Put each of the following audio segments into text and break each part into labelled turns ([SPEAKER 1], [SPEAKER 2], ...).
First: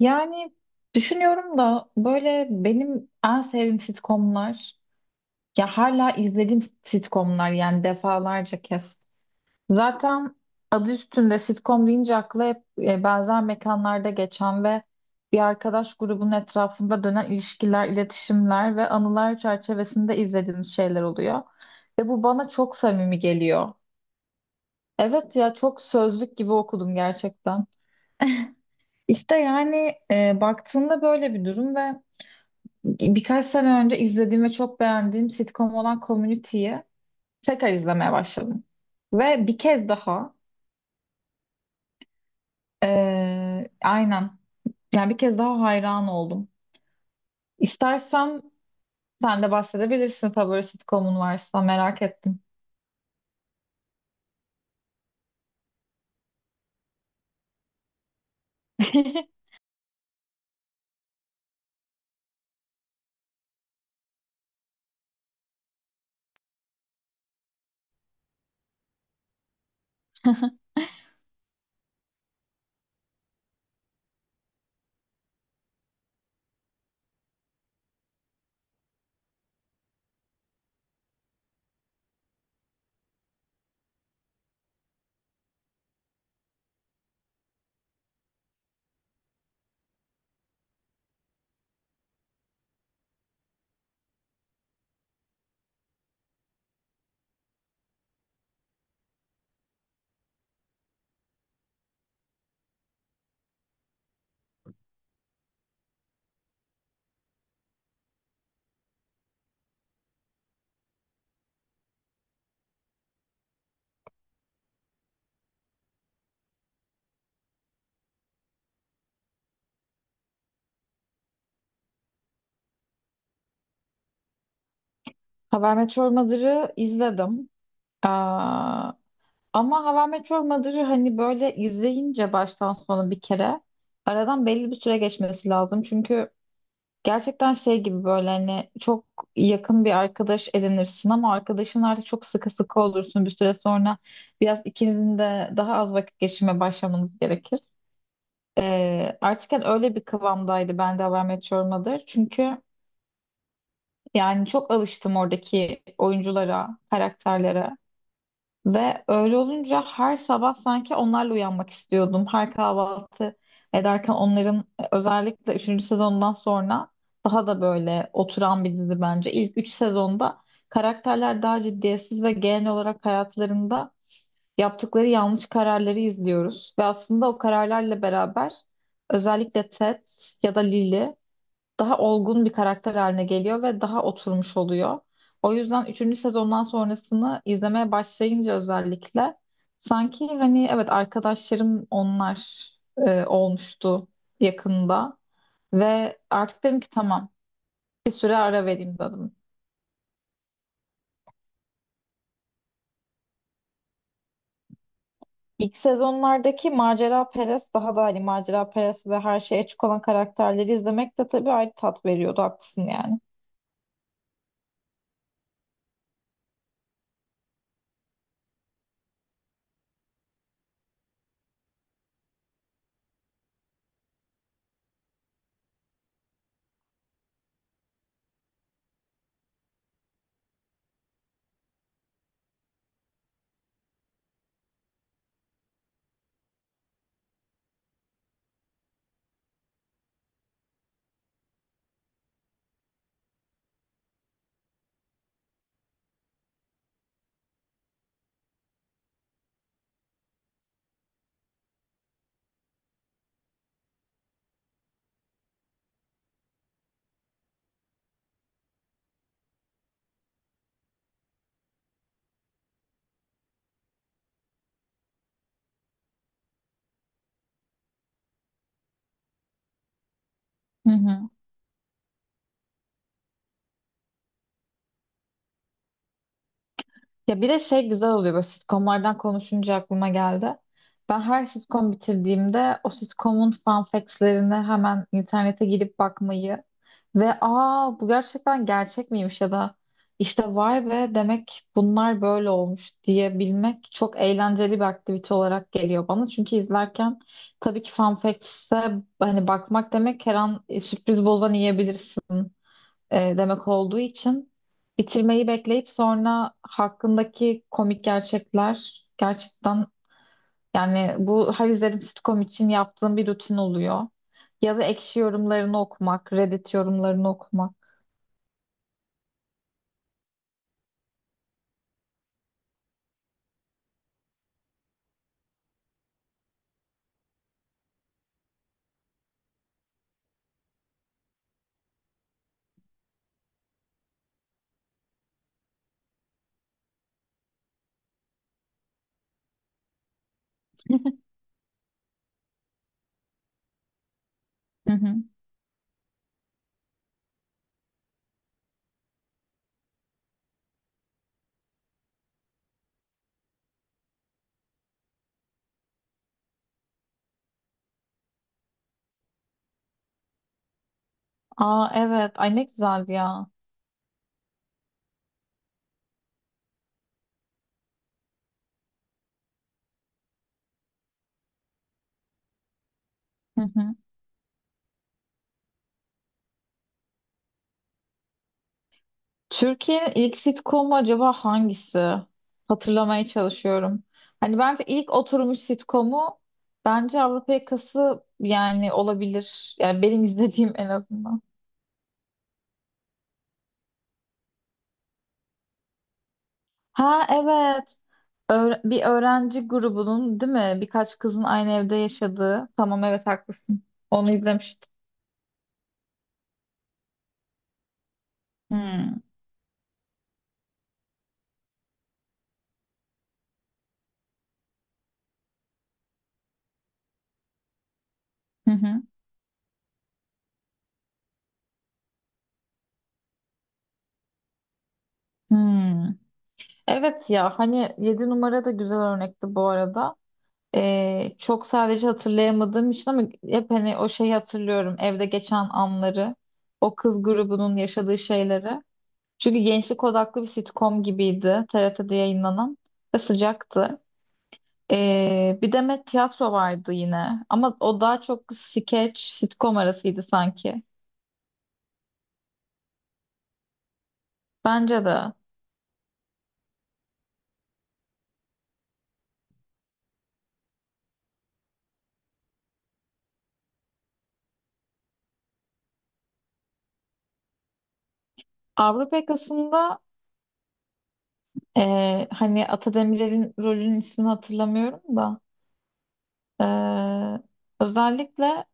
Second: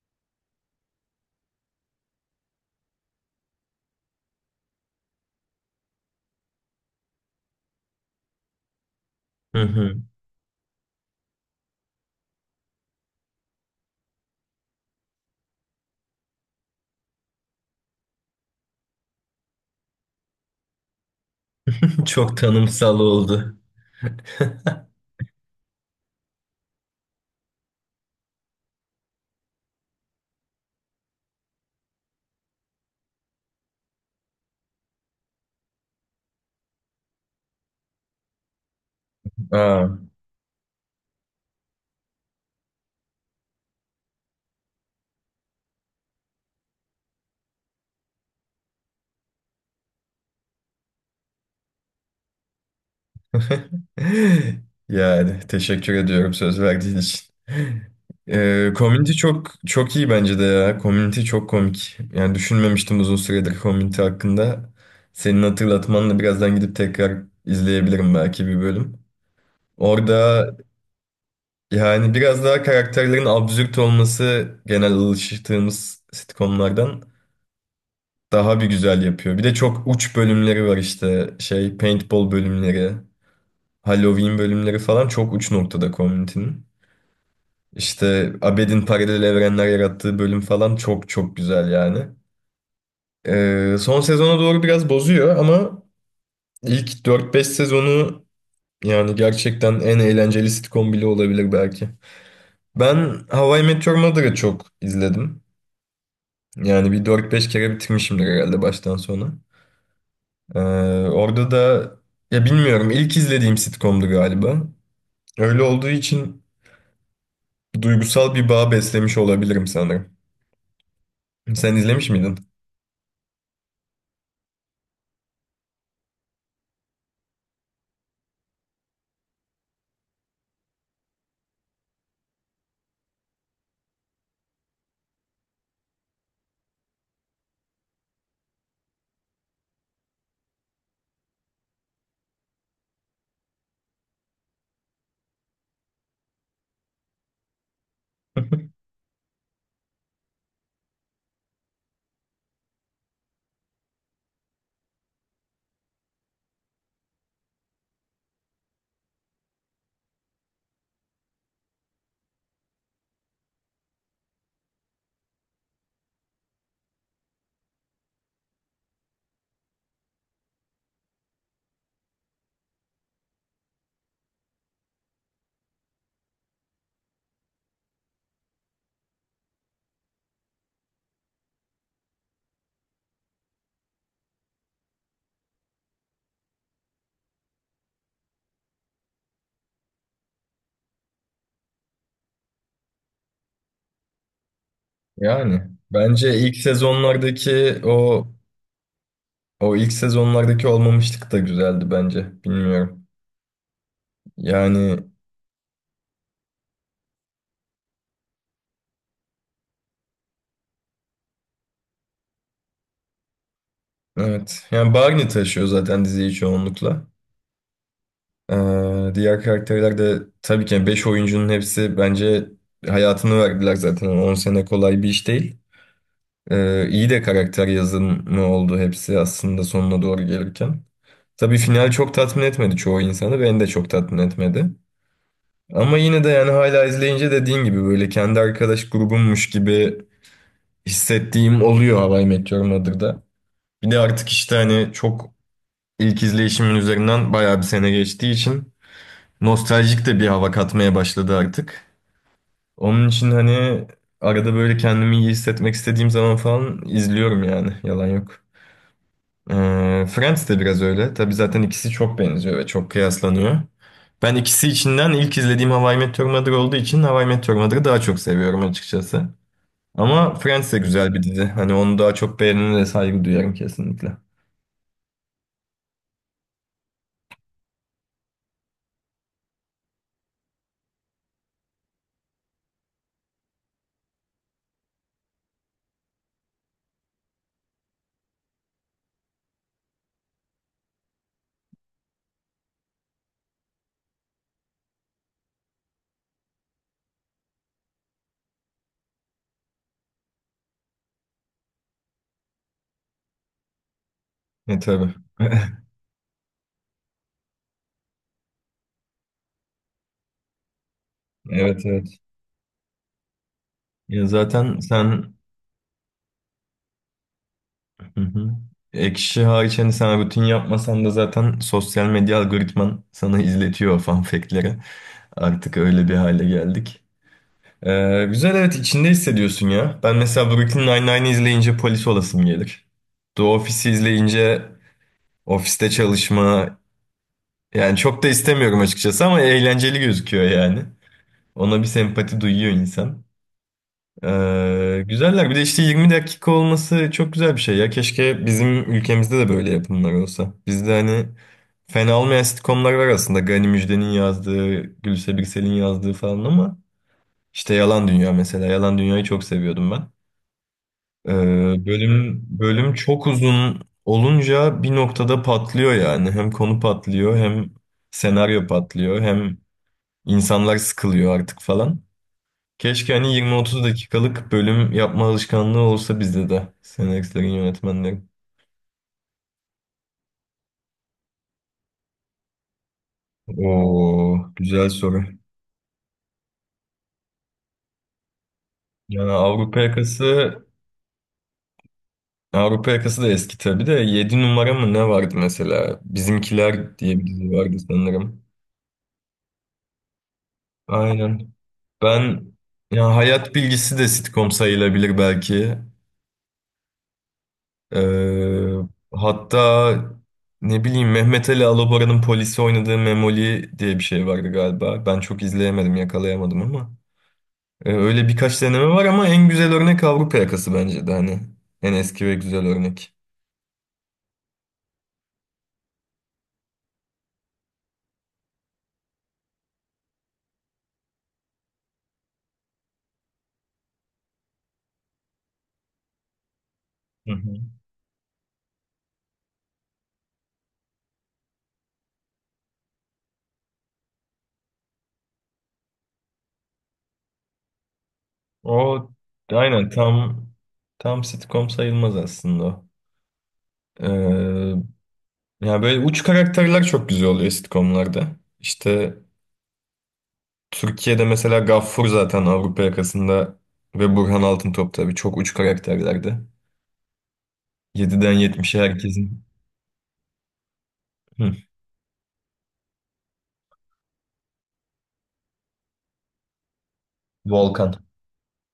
[SPEAKER 1] Yani düşünüyorum da böyle benim en sevdiğim sitcomlar, ya hala izlediğim sitcomlar yani defalarca kez.
[SPEAKER 2] Hı hı.
[SPEAKER 1] Zaten adı üstünde sitcom deyince akla hep benzer mekanlarda geçen ve bir arkadaş grubunun etrafında dönen ilişkiler, iletişimler ve anılar çerçevesinde izlediğimiz şeyler oluyor. Ve bu
[SPEAKER 2] Çok
[SPEAKER 1] bana çok
[SPEAKER 2] tanımsal
[SPEAKER 1] samimi
[SPEAKER 2] oldu.
[SPEAKER 1] geliyor. Evet ya, çok sözlük gibi okudum gerçekten. İşte yani baktığında böyle bir durum ve birkaç sene önce izlediğim ve çok beğendiğim sitcom olan Community'yi tekrar izlemeye başladım. Ve bir
[SPEAKER 2] Aa.
[SPEAKER 1] kez daha, aynen, yani bir kez daha hayran oldum. İstersen sen de bahsedebilirsin, favori sitcomun varsa merak ettim.
[SPEAKER 2] Yani teşekkür ediyorum söz verdiğin için. Community çok çok iyi bence de ya. Community çok komik. Yani düşünmemiştim uzun süredir Community hakkında. Senin hatırlatmanla birazdan gidip tekrar izleyebilirim belki bir bölüm. Orada yani biraz daha karakterlerin absürt olması genel alıştığımız sitcomlardan daha bir güzel yapıyor. Bir de çok uç bölümleri var işte. Şey paintball bölümleri, Halloween bölümleri falan çok uç noktada Community'nin. İşte Abed'in paralel evrenler yarattığı bölüm falan çok çok güzel yani. Son sezona doğru biraz bozuyor ama ilk dört beş sezonu yani gerçekten en eğlenceli sitcom bile olabilir belki. Ben How I Met Your Mother'ı çok izledim. Yani bir dört beş kere bitirmişimdir herhalde baştan sona. Ee, orada da ya bilmiyorum ilk izlediğim sitcomdu galiba. Öyle olduğu için duygusal bir bağ beslemiş olabilirim sanırım. Sen izlemiş miydin?
[SPEAKER 1] How I Met Your Mother'ı izledim. Aa, ama How I Met Your Mother'ı hani böyle izleyince baştan sona bir kere aradan belli bir süre geçmesi lazım. Çünkü gerçekten şey gibi, böyle hani çok yakın bir arkadaş edinirsin ama arkadaşın artık çok sıkı sıkı olursun. Bir süre sonra biraz ikinizin de daha az vakit geçirmeye başlamanız gerekir. Artık hani öyle bir kıvamdaydı ben de How I Met Your Mother. Çünkü yani çok alıştım oradaki oyunculara, karakterlere. Ve öyle olunca her sabah sanki onlarla uyanmak istiyordum. Her kahvaltı ederken onların özellikle üçüncü sezondan sonra daha da böyle oturan bir dizi bence. İlk 3 sezonda karakterler daha ciddiyetsiz ve genel olarak hayatlarında yaptıkları yanlış kararları izliyoruz. Ve aslında o kararlarla beraber özellikle Ted ya da Lily daha olgun bir karakter haline geliyor ve daha oturmuş oluyor. O yüzden üçüncü sezondan sonrasını izlemeye başlayınca, özellikle sanki hani evet arkadaşlarım onlar olmuştu yakında
[SPEAKER 2] Yani
[SPEAKER 1] ve
[SPEAKER 2] bence ilk
[SPEAKER 1] artık dedim ki tamam,
[SPEAKER 2] sezonlardaki
[SPEAKER 1] bir
[SPEAKER 2] o
[SPEAKER 1] süre ara vereyim dedim.
[SPEAKER 2] o ilk sezonlardaki olmamışlık da güzeldi bence. Bilmiyorum. Yani
[SPEAKER 1] İlk sezonlardaki macera perest, daha da hani macera perest ve her şeye açık olan karakterleri izlemek de tabii ayrı tat veriyordu, haklısın yani.
[SPEAKER 2] evet. Yani Barney taşıyor zaten diziyi çoğunlukla. Diğer karakterler de tabii ki yani 5 oyuncunun hepsi bence hayatını verdiler zaten. Yani 10 sene kolay bir iş değil. İyi de karakter yazımı oldu hepsi aslında sonuna doğru gelirken. Tabii final çok tatmin etmedi çoğu insanı, beni de çok tatmin etmedi. Ama yine de yani hala izleyince dediğin gibi böyle kendi arkadaş grubummuş gibi hissettiğim oluyor How I Met Your Mother'da. Bir de artık işte hani çok ilk izleyişimin üzerinden bayağı bir sene geçtiği için nostaljik de bir hava katmaya başladı artık. Onun için hani arada böyle kendimi iyi hissetmek istediğim zaman falan izliyorum yani yalan yok. Friends de biraz öyle. Tabii zaten ikisi çok benziyor ve çok kıyaslanıyor. Ben ikisi içinden ilk izlediğim How I Met Your Mother olduğu için How I Met Your Mother'ı daha çok seviyorum açıkçası. Ama Friends de
[SPEAKER 1] Hı
[SPEAKER 2] güzel bir
[SPEAKER 1] hı.
[SPEAKER 2] dizi. Hani onu daha çok beğenene de saygı duyarım kesinlikle.
[SPEAKER 1] Ya bir de şey güzel oluyor, böyle sitcomlardan konuşunca aklıma geldi. Ben her sitcom bitirdiğimde o sitcomun fun facts'lerini hemen internete girip bakmayı ve aa bu gerçekten gerçek miymiş ya da işte vay be demek bunlar böyle olmuş diyebilmek çok eğlenceli bir aktivite olarak geliyor bana. Çünkü izlerken tabii ki fun facts'e hani bakmak demek her an sürpriz bozan yiyebilirsin demek olduğu için
[SPEAKER 2] E tabii.
[SPEAKER 1] bitirmeyi bekleyip sonra hakkındaki komik gerçekler gerçekten, yani bu her
[SPEAKER 2] Evet
[SPEAKER 1] izlediğim
[SPEAKER 2] evet.
[SPEAKER 1] sitcom için yaptığım bir rutin oluyor.
[SPEAKER 2] Ya
[SPEAKER 1] Ya
[SPEAKER 2] zaten
[SPEAKER 1] da ekşi
[SPEAKER 2] sen
[SPEAKER 1] yorumlarını okumak, Reddit yorumlarını okumak.
[SPEAKER 2] hı hı. Ekşi hariç hani sen rutin yapmasan da zaten sosyal medya algoritman sana izletiyor o fun fact'leri. Artık öyle bir hale geldik. Güzel evet içinde hissediyorsun ya. Ben mesela Brooklyn Nine-Nine'i izleyince polis olasım gelir. The Office'i izleyince ofiste çalışma yani çok da istemiyorum açıkçası ama eğlenceli gözüküyor yani. Ona bir sempati duyuyor insan.
[SPEAKER 1] Hı
[SPEAKER 2] Ee,
[SPEAKER 1] hı.
[SPEAKER 2] güzeller bir de işte 20 dakika olması çok güzel bir şey ya. Keşke bizim ülkemizde de böyle yapımlar olsa. Bizde hani fena olmayan sitcomlar var aslında. Gani Müjde'nin yazdığı, Gülse Birsel'in yazdığı falan ama işte Yalan Dünya mesela. Yalan Dünya'yı çok seviyordum ben. Ee,
[SPEAKER 1] Aa evet,
[SPEAKER 2] bölüm
[SPEAKER 1] ay ne
[SPEAKER 2] bölüm
[SPEAKER 1] güzeldi
[SPEAKER 2] çok
[SPEAKER 1] ya.
[SPEAKER 2] uzun olunca bir noktada patlıyor yani. Hem konu patlıyor, hem senaryo patlıyor, hem insanlar sıkılıyor artık falan. Keşke hani
[SPEAKER 1] Hı
[SPEAKER 2] 20-30
[SPEAKER 1] hı.
[SPEAKER 2] dakikalık bölüm yapma alışkanlığı olsa bizde de senaristlerin, yönetmenlerin.
[SPEAKER 1] Türkiye'nin ilk sitcomu acaba hangisi? Hatırlamaya çalışıyorum.
[SPEAKER 2] Oo,
[SPEAKER 1] Hani bence
[SPEAKER 2] güzel
[SPEAKER 1] ilk
[SPEAKER 2] soru.
[SPEAKER 1] oturmuş sitcomu bence Avrupa Yakası yani,
[SPEAKER 2] Yani
[SPEAKER 1] olabilir.
[SPEAKER 2] Avrupa
[SPEAKER 1] Yani benim
[SPEAKER 2] Yakası
[SPEAKER 1] izlediğim en azından.
[SPEAKER 2] Avrupa Yakası da eski tabii de 7 numara mı ne vardı mesela? Bizimkiler diye bir
[SPEAKER 1] Ha
[SPEAKER 2] dizi vardı
[SPEAKER 1] evet.
[SPEAKER 2] sanırım.
[SPEAKER 1] Bir öğrenci grubunun değil mi? Birkaç kızın
[SPEAKER 2] Aynen.
[SPEAKER 1] aynı evde
[SPEAKER 2] Ben
[SPEAKER 1] yaşadığı. Tamam,
[SPEAKER 2] ya
[SPEAKER 1] evet,
[SPEAKER 2] hayat
[SPEAKER 1] haklısın.
[SPEAKER 2] bilgisi de
[SPEAKER 1] Onu
[SPEAKER 2] sitcom
[SPEAKER 1] izlemiştim.
[SPEAKER 2] sayılabilir belki. Ee,
[SPEAKER 1] Hmm.
[SPEAKER 2] hatta ne bileyim Mehmet Ali Alabora'nın polisi oynadığı Memoli diye bir şey vardı galiba. Ben çok izleyemedim, yakalayamadım ama. Öyle birkaç
[SPEAKER 1] Hı
[SPEAKER 2] deneme
[SPEAKER 1] hı.
[SPEAKER 2] var ama en güzel örnek Avrupa Yakası bence de hani. En eski ve güzel örnek.
[SPEAKER 1] Hmm. Evet ya, hani yedi numara da güzel örnekti bu arada. Çok sadece hatırlayamadığım için ama hep hani o şeyi hatırlıyorum. Evde geçen anları, o kız
[SPEAKER 2] Hı hı.
[SPEAKER 1] grubunun yaşadığı şeyleri. Çünkü gençlik odaklı bir sitcom gibiydi TRT'de yayınlanan ve sıcaktı. Bir de Met Tiyatro vardı yine, ama o daha çok
[SPEAKER 2] O
[SPEAKER 1] skeç, sitcom
[SPEAKER 2] aynen
[SPEAKER 1] arasıydı
[SPEAKER 2] tam
[SPEAKER 1] sanki.
[SPEAKER 2] tam sitcom sayılmaz aslında o. Ee,
[SPEAKER 1] Bence de.
[SPEAKER 2] ya böyle uç karakterler çok güzel oluyor sitcomlarda. İşte Türkiye'de mesela Gaffur zaten Avrupa Yakası'nda ve Burhan Altıntop tabii çok uç karakterlerdi. Yediden yetmişe
[SPEAKER 1] Avrupa
[SPEAKER 2] herkesin.
[SPEAKER 1] Yakası'nda
[SPEAKER 2] Hı,
[SPEAKER 1] hani Atademir'in rolünün ismini hatırlamıyorum da, ee,
[SPEAKER 2] Volkan.
[SPEAKER 1] özellikle,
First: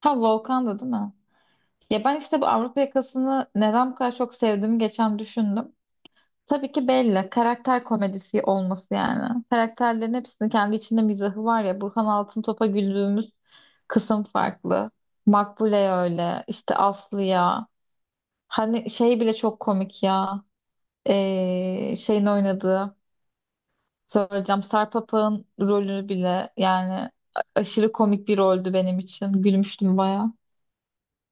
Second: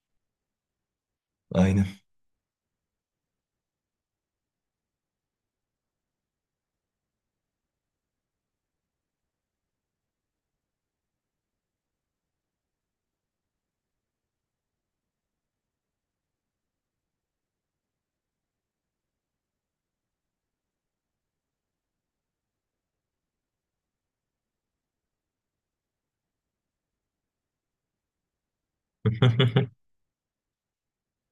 [SPEAKER 1] ha Volkan'dı değil mi?
[SPEAKER 2] Aynen.
[SPEAKER 1] Ya ben işte bu Avrupa Yakası'nı neden bu kadar çok sevdiğimi geçen düşündüm. Tabii ki belli. Karakter komedisi olması yani. Karakterlerin hepsinin kendi içinde mizahı var ya. Burhan Altıntop'a güldüğümüz kısım farklı. Makbule öyle. İşte Aslı'ya. Hani şey bile çok komik ya. Şeyin oynadığı. Söyleyeceğim. Sarpapa'nın rolü bile yani aşırı komik bir roldü benim için. Gülmüştüm bayağı.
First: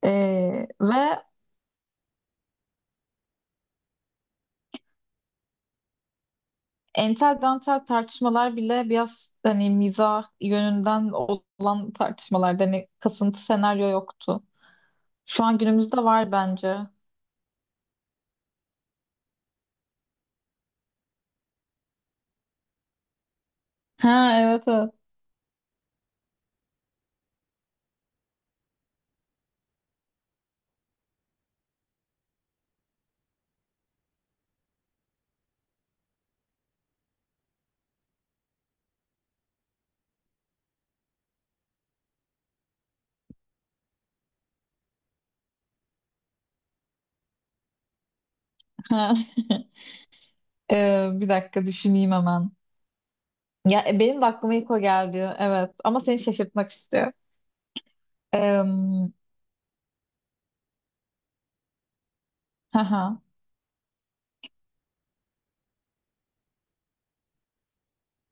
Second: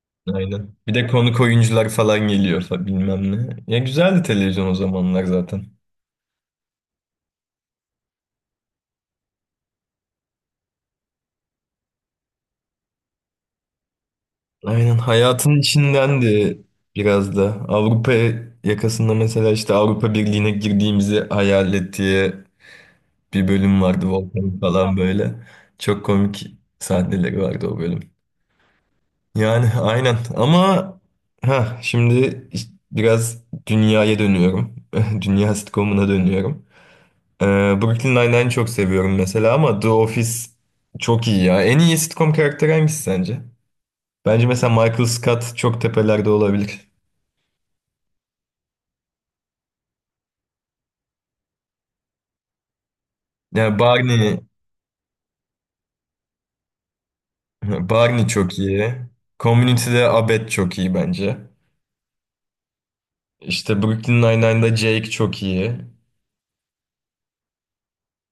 [SPEAKER 1] Ee,
[SPEAKER 2] Aynen. Bir de
[SPEAKER 1] ve
[SPEAKER 2] konuk oyuncular falan geliyor bilmem ne. Ya güzeldi televizyon o zamanlar zaten.
[SPEAKER 1] entel dantel tartışmalar bile biraz hani mizah yönünden olan tartışmalarda hani kasıntı senaryo yoktu.
[SPEAKER 2] Aynen
[SPEAKER 1] Şu an
[SPEAKER 2] hayatın
[SPEAKER 1] günümüzde var
[SPEAKER 2] içindendi
[SPEAKER 1] bence.
[SPEAKER 2] biraz da. Avrupa Yakası'nda mesela işte Avrupa Birliği'ne girdiğimizi hayal et diye bir bölüm vardı
[SPEAKER 1] Ha
[SPEAKER 2] Volkan
[SPEAKER 1] evet evet.
[SPEAKER 2] falan böyle. Çok komik sahneleri vardı o bölüm. Yani aynen ama ha şimdi biraz dünyaya dönüyorum. Dünya sitcomuna dönüyorum. Ee, Brooklyn Nine-Nine'i çok seviyorum mesela ama The Office çok iyi ya. En iyi sitcom karakteri hangisi sence? Bence mesela Michael Scott çok tepelerde olabilir.
[SPEAKER 1] Ha. Bir dakika düşüneyim hemen.
[SPEAKER 2] Yani
[SPEAKER 1] Ya benim de
[SPEAKER 2] Barney,
[SPEAKER 1] aklıma ilk o geldi. Evet ama seni şaşırtmak istiyor.
[SPEAKER 2] Barney çok
[SPEAKER 1] Ee,
[SPEAKER 2] iyi. Community'de Abed çok iyi bence.
[SPEAKER 1] hı hı.
[SPEAKER 2] İşte Brooklyn Nine-Nine'da Jake çok iyi.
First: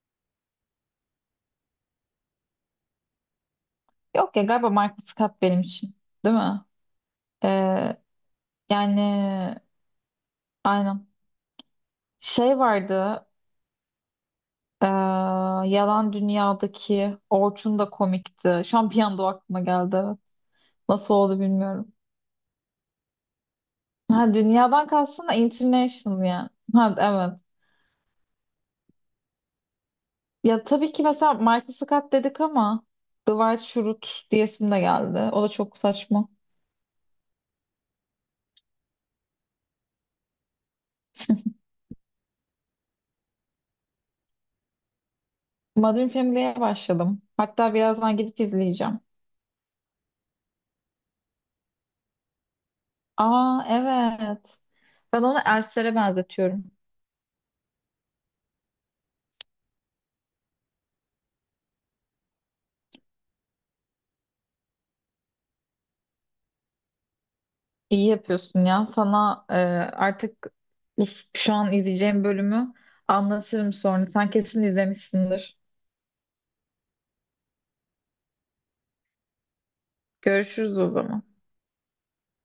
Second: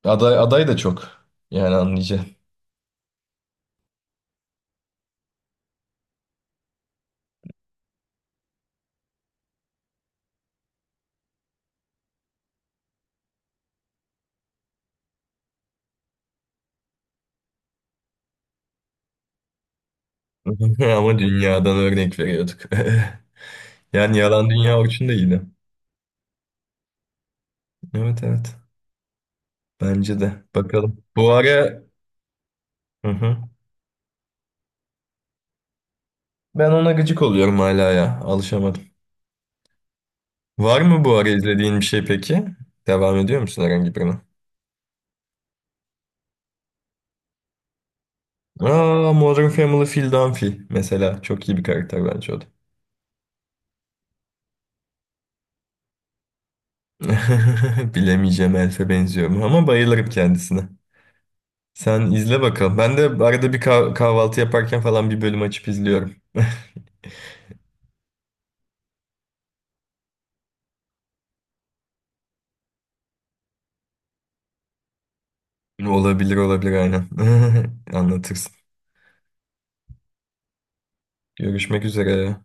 [SPEAKER 2] Aday, aday da çok. Yani anlayacağın.
[SPEAKER 1] Yok ya, galiba Michael Scott benim için. Değil mi? Ee, Yani, aynen. Şey vardı. Ee, Yalan Dünya'daki Orçun da komikti. Şampiyon da aklıma geldi, evet. Nasıl
[SPEAKER 2] Ama
[SPEAKER 1] oldu
[SPEAKER 2] dünyadan
[SPEAKER 1] bilmiyorum.
[SPEAKER 2] örnek veriyorduk. Yani
[SPEAKER 1] Ha,
[SPEAKER 2] Yalan Dünya
[SPEAKER 1] dünyadan
[SPEAKER 2] için de
[SPEAKER 1] kastın da
[SPEAKER 2] iyiydi.
[SPEAKER 1] international yani. Ha, evet.
[SPEAKER 2] Evet evet. Bence de.
[SPEAKER 1] Ya tabii ki
[SPEAKER 2] Bakalım. Bu
[SPEAKER 1] mesela Michael
[SPEAKER 2] ara.
[SPEAKER 1] Scott dedik ama
[SPEAKER 2] Hı hı.
[SPEAKER 1] Dwight Schrute diyesim de geldi. O da çok saçma.
[SPEAKER 2] Ben ona gıcık oluyorum hala ya. Alışamadım. Var mı bu ara izlediğin bir şey peki? Devam ediyor musun herhangi birine?
[SPEAKER 1] Modern Family'ye başladım. Hatta birazdan gidip izleyeceğim.
[SPEAKER 2] Aa, Modern Family Phil Dunphy mesela. Çok iyi bir karakter bence o da.
[SPEAKER 1] Aa evet. Ben onu elflere benzetiyorum.
[SPEAKER 2] Bilemeyeceğim Elf'e benziyorum ama bayılırım kendisine. Sen izle bakalım. Ben de arada bir kahvaltı yaparken falan bir bölüm açıp izliyorum.
[SPEAKER 1] İyi yapıyorsun ya. Sana artık bu, şu an izleyeceğim bölümü anlatırım sonra. Sen kesin izlemişsindir.
[SPEAKER 2] Olabilir olabilir aynen. Anlatırsın.
[SPEAKER 1] Görüşürüz o zaman.
[SPEAKER 2] Görüşmek üzere.